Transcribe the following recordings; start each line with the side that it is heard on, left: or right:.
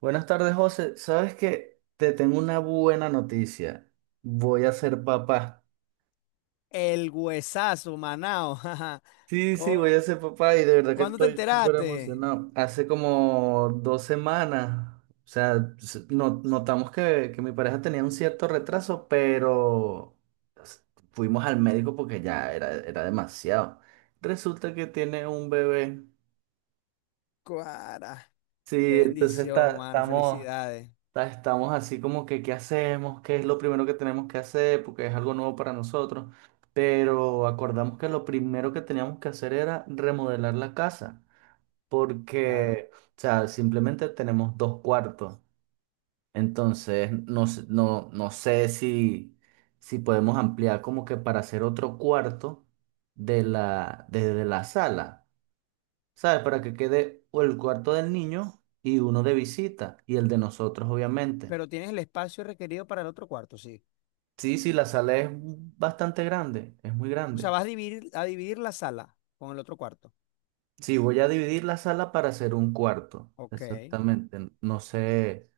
right: Buenas tardes, José. ¿Sabes que te tengo una buena noticia? Voy a ser papá.
left: El huesazo, Manao. jaja.
right: Sí, sí, voy
left: ¿Cómo-
right: a ser papá y de verdad que
left: ¿Cuándo te
right: estoy súper
left: enteraste?
right: emocionado. Hace como 2 semanas, o sea, notamos que mi pareja tenía un cierto retraso, pero s- fuimos al médico porque ya era demasiado. Resulta que tiene un bebé.
left: Cuara. Qué
right: Sí, entonces
left: bendición, mano.
right: estamos.
left: Felicidades.
right: Estamos así como que, ¿qué hacemos? ¿Qué es lo primero que tenemos que hacer? Porque es algo nuevo para nosotros. Pero acordamos que lo primero que teníamos que hacer era remodelar la casa.
left: Claro.
right: Porque, o sea, simplemente tenemos dos cuartos. Entonces, no, no sé si, podemos ampliar como que para hacer otro cuarto desde la sala. ¿Sabes? Para que quede o el cuarto del niño y uno de visita y el de nosotros, obviamente.
left: Pero tienes el espacio requerido para el otro cuarto, sí.
right: Sí, sí, la sala es bastante grande, es muy
left: O sea,
right: grande.
left: vas a dividir la sala con el otro cuarto.
right: Sí, voy a dividir la sala para hacer un cuarto,
left: Ok.
right: exactamente. No sé,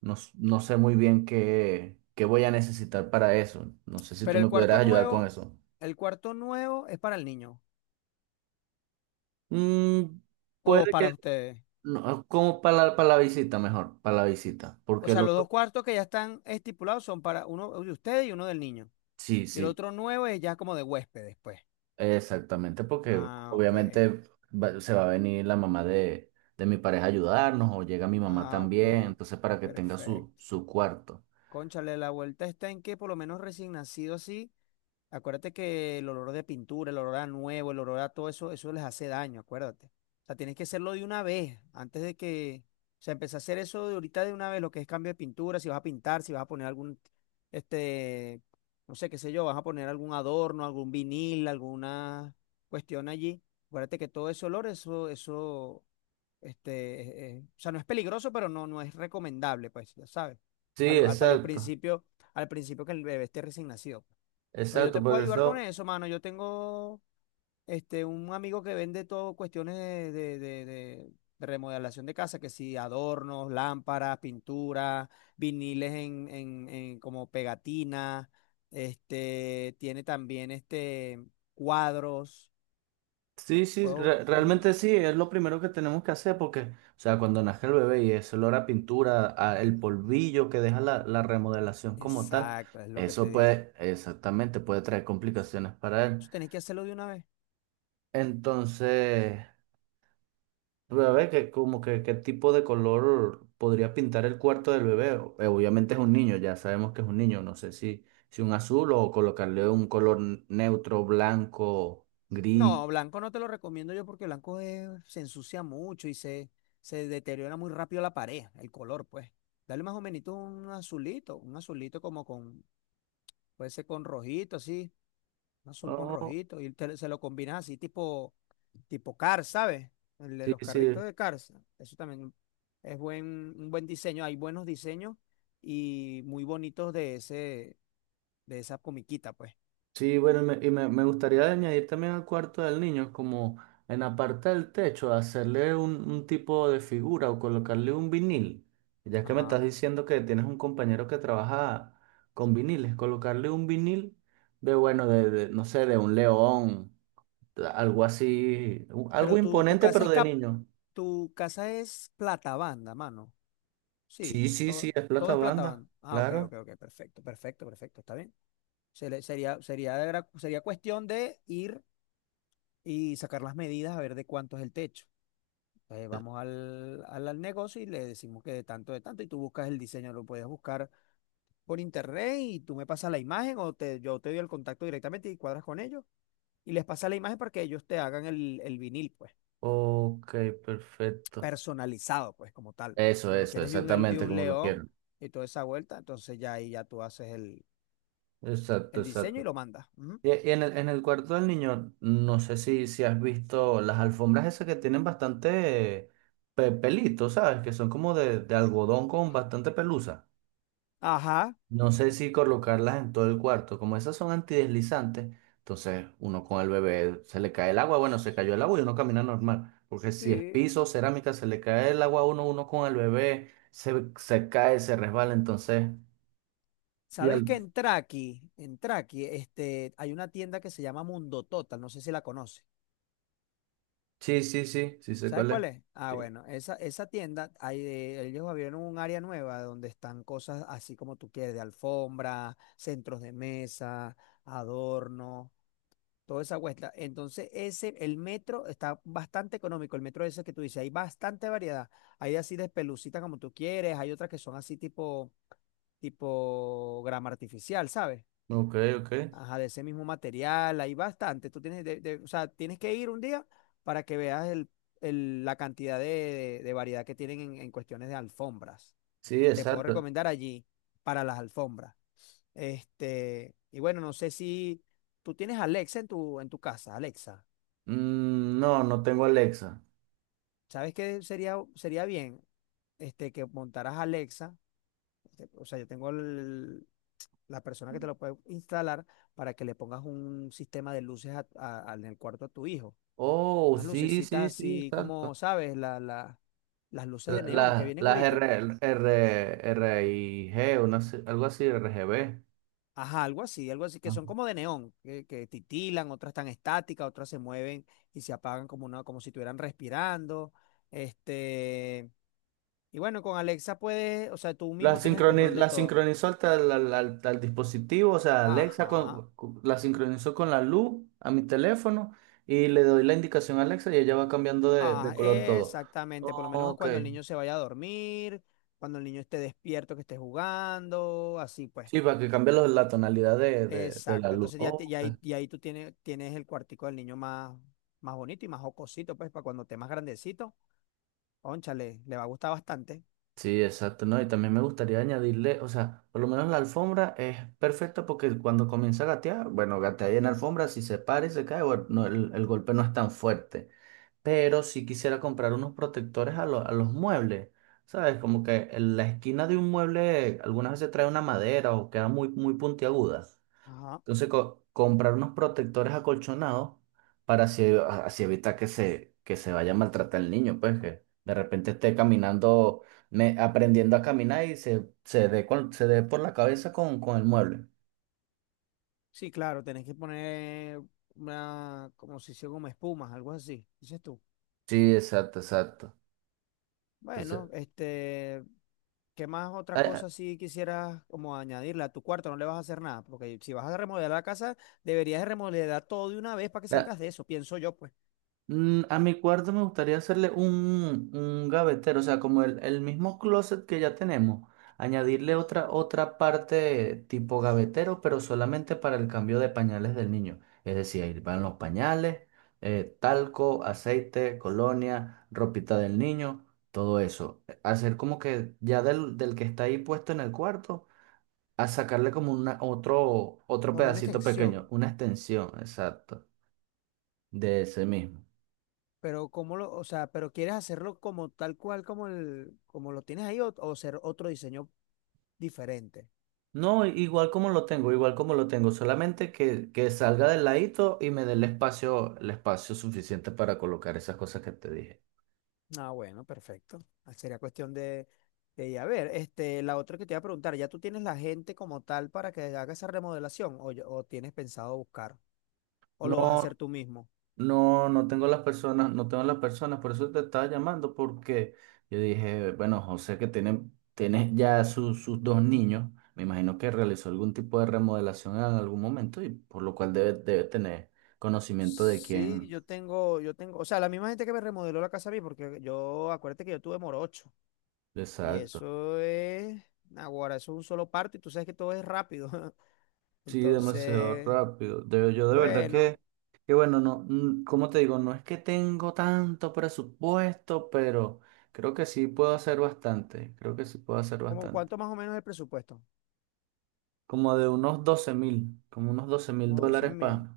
right: no, no sé muy bien qué, voy a necesitar para eso. No sé si
left: Pero
right: tú
left: el
right: me
left: cuarto
right: pudieras ayudar con
left: nuevo,
right: eso.
left: el cuarto nuevo es para el niño
right: Mm,
left: o
right: Puede
left: para
right: que,
left: ustedes.
right: no, como para la visita mejor, para la visita,
left: O
right: porque
left: sea,
right: el
left: los dos
right: otro,
left: cuartos que ya están estipulados son para uno de ustedes y uno del niño.
right: sí,
left: Y el
right: sí.
left: otro nuevo es ya como de huéspedes, pues.
right: Exactamente, porque
left: Ah, ok.
right: obviamente se va a venir la mamá de, mi pareja a ayudarnos o llega mi mamá
left: Ah,
right: también,
left: ok.
right: entonces para que tenga su,
left: Perfecto.
right: su cuarto.
left: Cónchale, la vuelta está en que por lo menos recién nacido así, acuérdate que el olor de pintura, el olor a nuevo, el olor a todo eso, eso les hace daño, acuérdate. O sea, tienes que hacerlo de una vez, antes de que, o sea, empecé a hacer eso de ahorita de una vez, lo que es cambio de pintura, si vas a pintar, si vas a poner algún, este, no sé, qué sé yo, vas a poner algún adorno, algún vinil, alguna cuestión allí. Acuérdate que todo ese olor, eso, eso. Este, o sea, no es peligroso, pero no, no es recomendable, pues, ya sabes.
right: Sí,
left: Para los
right: exacto,
left: principios, al principio que el bebé esté recién nacido. Pero yo
right: exacto,
left: te
right: por
left: puedo ayudar con
right: eso,
left: eso, mano. Yo tengo un amigo que vende todo cuestiones de remodelación de casa, que si adornos, lámparas, pinturas, viniles en como pegatinas, tiene también cuadros.
right: sí, sí,
left: Ujú.
right: realmente sí, es lo primero que tenemos que hacer porque, o sea, cuando nace el bebé y ese olor a pintura, a el polvillo que deja la remodelación como tal,
left: Exacto, es lo que te
right: eso
left: digo.
right: puede, exactamente, puede traer complicaciones para
left: Tú
right: él.
left: tenés que hacerlo de una vez.
right: Entonces. A ver, que como que qué tipo de color podría pintar el cuarto del bebé. Obviamente es un niño, ya sabemos que es un niño. No sé si, un azul o colocarle un color neutro, blanco, gris.
left: No, blanco no te lo recomiendo yo porque se ensucia mucho y se deteriora muy rápido la pared, el color, pues. Dale más o menos un azulito como con, puede ser con rojito, así, un azul con
right: Oh,
left: rojito, y se lo combinas así tipo, Cars, ¿sabes? El de
right: sí,
left: los
right: sí.
left: carritos de Cars. Eso también es buen, un buen diseño, hay buenos diseños y muy bonitos de ese, de esa comiquita, pues.
right: Sí, bueno, y me gustaría añadir también al cuarto del niño, como en la parte del techo, hacerle un tipo de figura o colocarle un vinil. Ya que me estás
left: Ajá.
right: diciendo que tienes un compañero que trabaja con viniles, colocarle un vinil de, bueno, de, no sé, de un león, de algo así,
left: Pero
right: algo
left: tu, tu
right: imponente,
left: casa
right: pero
left: es
right: de
left: cap,
right: niño.
left: tu casa es plata banda, mano. Sí,
right: Sí, sí, sí,
left: todo,
right: es
left: todo
right: plata
left: es plata
right: banda,
left: banda. Ah, ok,
right: claro.
left: ok, ok, perfecto, perfecto, perfecto, está bien. Se le- sería, sería, de gra- sería cuestión de ir y sacar las medidas a ver de cuánto es el techo. Vamos al negocio y le decimos que de tanto, y tú buscas el diseño, lo puedes buscar por internet y tú me pasas la imagen o yo te doy el contacto directamente y cuadras con ellos y les pasas la imagen para que ellos te hagan el vinil, pues.
right: Ok, perfecto.
left: Personalizado, pues como tal.
right: Eso,
left: Como lo
right: eso,
left: quieres de un, de
right: exactamente
left: un
right: como lo
left: león
right: quiero.
left: y toda esa vuelta, entonces ya ahí ya tú haces el,
right: Exacto,
left: el diseño y
right: exacto.
left: lo mandas. Ujú.
right: Y en el, cuarto del niño, no sé si has visto las alfombras esas que tienen bastante pelito, ¿sabes? Que son como de algodón con bastante pelusa.
left: Ajá,
right: No sé si colocarlas en todo el cuarto. Como esas son antideslizantes, entonces uno con el bebé se le cae el agua. Bueno, se cayó el agua y uno camina normal. Porque si es
left: sí.
right: piso, cerámica, se le cae el agua a uno, uno con el bebé se, cae, se resbala. Entonces, y
left: ¿Sabes que
right: al-
left: en Traki, hay una tienda que se llama Mundo Total, no sé si la conoces.
right: sí, sí, sí, sí sé
left: ¿Sabes
right: cuál
left: cuál
right: es.
left: es? Ah,
right: Sí.
left: bueno, esa tienda, ellos abrieron un área nueva donde están cosas así como tú quieres, de alfombra, centros de mesa, adornos toda esa cuesta. Entonces, el metro está bastante económico, el metro ese que tú dices, hay bastante variedad. Hay así de pelucita como tú quieres, hay otras que son así tipo grama artificial, ¿sabes?
right: Ok, ok.
left: Ajá, de ese mismo material, hay bastante. Tú tienes, o sea, tienes que ir un día para que veas la cantidad de variedad que tienen en cuestiones de alfombras.
right: Sí,
left: Te puedo
right: exacto.
left: recomendar allí para las alfombras. Y bueno, no sé si tú tienes Alexa en tu casa, Alexa.
right: No, no tengo Alexa.
left: ¿Sabes qué sería bien? Que montaras Alexa. O sea, yo tengo la persona que te lo puede instalar para que le pongas un sistema de luces en el cuarto a tu hijo.
right: Oh,
left: Unas
right: sí, sí,
left: lucecitas
right: sí,
left: así como,
right: exacto.
left: ¿sabes? Las luces de neón que vienen
right: Las
left: ahorita.
right: R, RIG, algo así, R, RGB.
left: Ajá, algo así, que
right: Ajá.
left: son como de neón, que titilan, otras están estáticas, otras se mueven y se apagan como una, como si estuvieran respirando. Este, y bueno, con Alexa puedes, o sea, tú
right: La
left: mismo tienes el
right: sincroni-
left: control de
right: la
left: todo.
right: sincronizó hasta al, tel- al- al- al dispositivo, o sea, Alexa
left: Ajá,
right: la sincronizó con la luz a mi teléfono y le doy la indicación a Alexa y ella va cambiando de,
left: ah,
right: color todo.
left: exactamente, por lo menos
right: Ok,
left: cuando el niño se vaya a dormir, cuando el niño esté despierto, que esté jugando, así pues.
right: sí, para que cambie la tonalidad de la
left: Exacto,
right: luz.
left: entonces ya, te-
right: Ok.
left: ya, ahí- ya ahí tú tienes el cuartico del niño más bonito y más jocosito, pues, para cuando esté más grandecito. Cónchale, le va a gustar bastante.
right: Sí, exacto, ¿no? Y también me gustaría añadirle, o sea, por lo menos la alfombra es perfecta porque cuando comienza a gatear, bueno, gatea ahí en la alfombra, si se para y se cae, bueno, no, el golpe no es tan fuerte. Pero sí quisiera comprar unos protectores a los muebles, ¿sabes? Como que en la esquina de un mueble algunas veces trae una madera o queda muy, muy puntiaguda.
left: Ajá.
right: Entonces, comprar unos protectores acolchonados para así, así evitar que se, vaya a maltratar el niño, pues que de repente esté caminando, aprendiendo a caminar y se dé por la cabeza con, el mueble.
left: Sí, claro, tenés que poner una, como si hiciera como espumas, algo así, dices tú.
right: Sí, exacto, exacto. Entonces,
left: Bueno, ¿qué más otra
right: a-
left: cosa si quisieras como añadirle a tu cuarto? No le vas a hacer nada, porque si vas a remodelar la casa, deberías de remodelar todo de una vez para que
right: a-
left: salgas de eso, pienso yo, pues,
right: A mi cuarto me gustaría hacerle un, gavetero, o sea, como el mismo closet que ya tenemos, añadirle otra parte tipo gavetero, pero solamente para el cambio de pañales del niño. Es decir, ahí van los pañales, talco, aceite, colonia, ropita del niño, todo eso. Hacer como que ya del, que está ahí puesto en el cuarto, a sacarle como una, otro
left: como una
right: pedacito pequeño,
left: extensión.
right: una extensión, exacto, de ese mismo.
left: Pero o sea, pero quieres hacerlo como tal cual como lo tienes ahí o ser otro diseño diferente.
right: No, igual como lo tengo, igual como lo tengo, solamente que salga del ladito y me dé el espacio suficiente para colocar esas cosas que te dije.
left: Ah, bueno, perfecto. Ah, sería cuestión de ir a ver. La otra que te iba a preguntar, ¿ya tú tienes la gente como tal para que haga esa remodelación o tienes pensado buscar o lo vas a
right: No,
left: hacer tú mismo?
right: no, no tengo las personas, no tengo las personas, por eso te estaba llamando, porque yo dije, bueno, José que tiene ya sus dos niños, me imagino que realizó algún tipo de remodelación en algún momento y por lo cual debe tener conocimiento de
left: Sí,
right: quién.
left: yo tengo, o sea, la misma gente que me remodeló la casa a mí, porque acuérdate que yo tuve morocho y
right: Exacto.
left: ahora eso es un solo parto y tú sabes que todo es rápido.
right: Sí, demasiado
left: Entonces,
right: rápido. Yo de verdad
left: bueno,
right: que bueno, no, como te digo, no es que tengo tanto presupuesto, pero creo que sí puedo hacer bastante. Creo que sí puedo hacer
left: ¿como
right: bastante.
left: cuánto más o menos el presupuesto?
right: Como de unos 12.000, como unos 12.000
left: Como 12
right: dólares
left: mil.
right: para.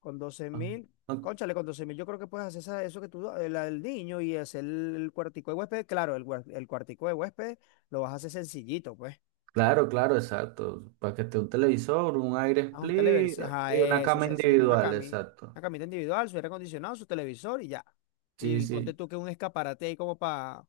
left: Con 12 mil, cónchale, con 12 mil, yo creo que puedes hacer eso que tú, el niño y hacer cuartico de huésped. Claro, el cuartico de huésped lo vas a hacer sencillito, pues.
right: Claro, claro, exacto. Para que esté un televisor, un aire
left: A un
right: split
left: televisor, ajá,
right: y una
left: eso,
right: cama
left: sencillito,
right: individual, exacto.
left: una camita individual, su aire acondicionado, su televisor y ya.
right: Sí,
left: Y ponte
right: sí,
left: tú que un escaparate ahí como para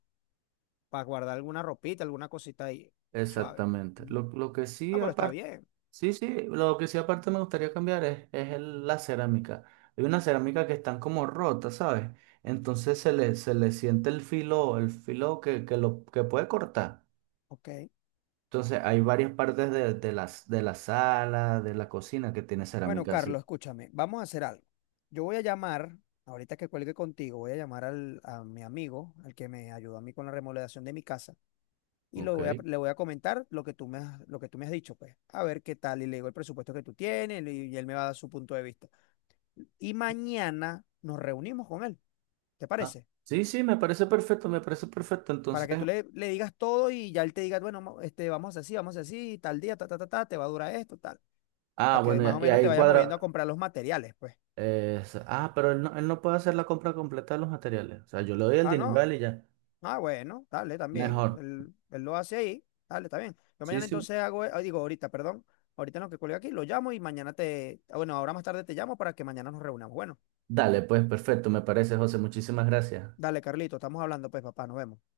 left: guardar alguna ropita, alguna cosita ahí, suave.
right: exactamente. Lo,
left: Ujú.
right: lo que sí,
left: No, pero está
right: aparte.
left: bien.
right: Sí, sí, lo que sí aparte me gustaría cambiar es la cerámica. Hay una cerámica que están como rotas, ¿sabes? Entonces se le siente el filo, que puede cortar.
left: Ok.
right: Entonces hay varias partes de la sala, de la cocina que tiene
left: Bueno,
right: cerámica así.
left: Carlos, escúchame, vamos a hacer algo. Yo voy a llamar, ahorita que cuelgue contigo, voy a llamar a mi amigo, al que me ayudó a mí con la remodelación de mi casa, y
right: Ok.
left: le voy a comentar lo que tú me has, lo que tú me has dicho, pues, a ver qué tal, y le digo el presupuesto que tú tienes, y, él me va a dar su punto de vista. Y mañana nos reunimos con él, ¿te
right: Ah,
left: parece?
right: sí, sí, me parece perfecto, me parece perfecto.
left: Para
right: Entonces,
left: que tú le digas todo y ya él te diga, bueno, vamos a hacer así, vamos a hacer así, tal día, ta, ta, ta, ta, te va a durar esto, tal,
right: ah,
left: para que
right: bueno,
left: más o
right: y
left: menos te
right: ahí
left: vayas moviendo
right: cuadra.
left: a comprar los materiales, pues.
right: Pero él no, puede hacer la compra completa de los materiales. O sea, yo le doy el
left: Ah,
right: dinero a
left: no.
right: él y ya.
left: Ah, bueno, dale, también.
right: Mejor.
left: Él lo hace ahí. Dale, está bien. Yo
right: Sí,
left: mañana
right: sí.
left: entonces hago, ah, digo, ahorita, perdón. Ahorita no que cuelgue aquí, lo llamo y mañana te, ah, bueno, ahora más tarde te llamo para que mañana nos reunamos. Bueno,
right: Dale, pues perfecto, me parece, José. Muchísimas gracias.
left: dale, Carlito, estamos hablando, pues, papá, nos vemos.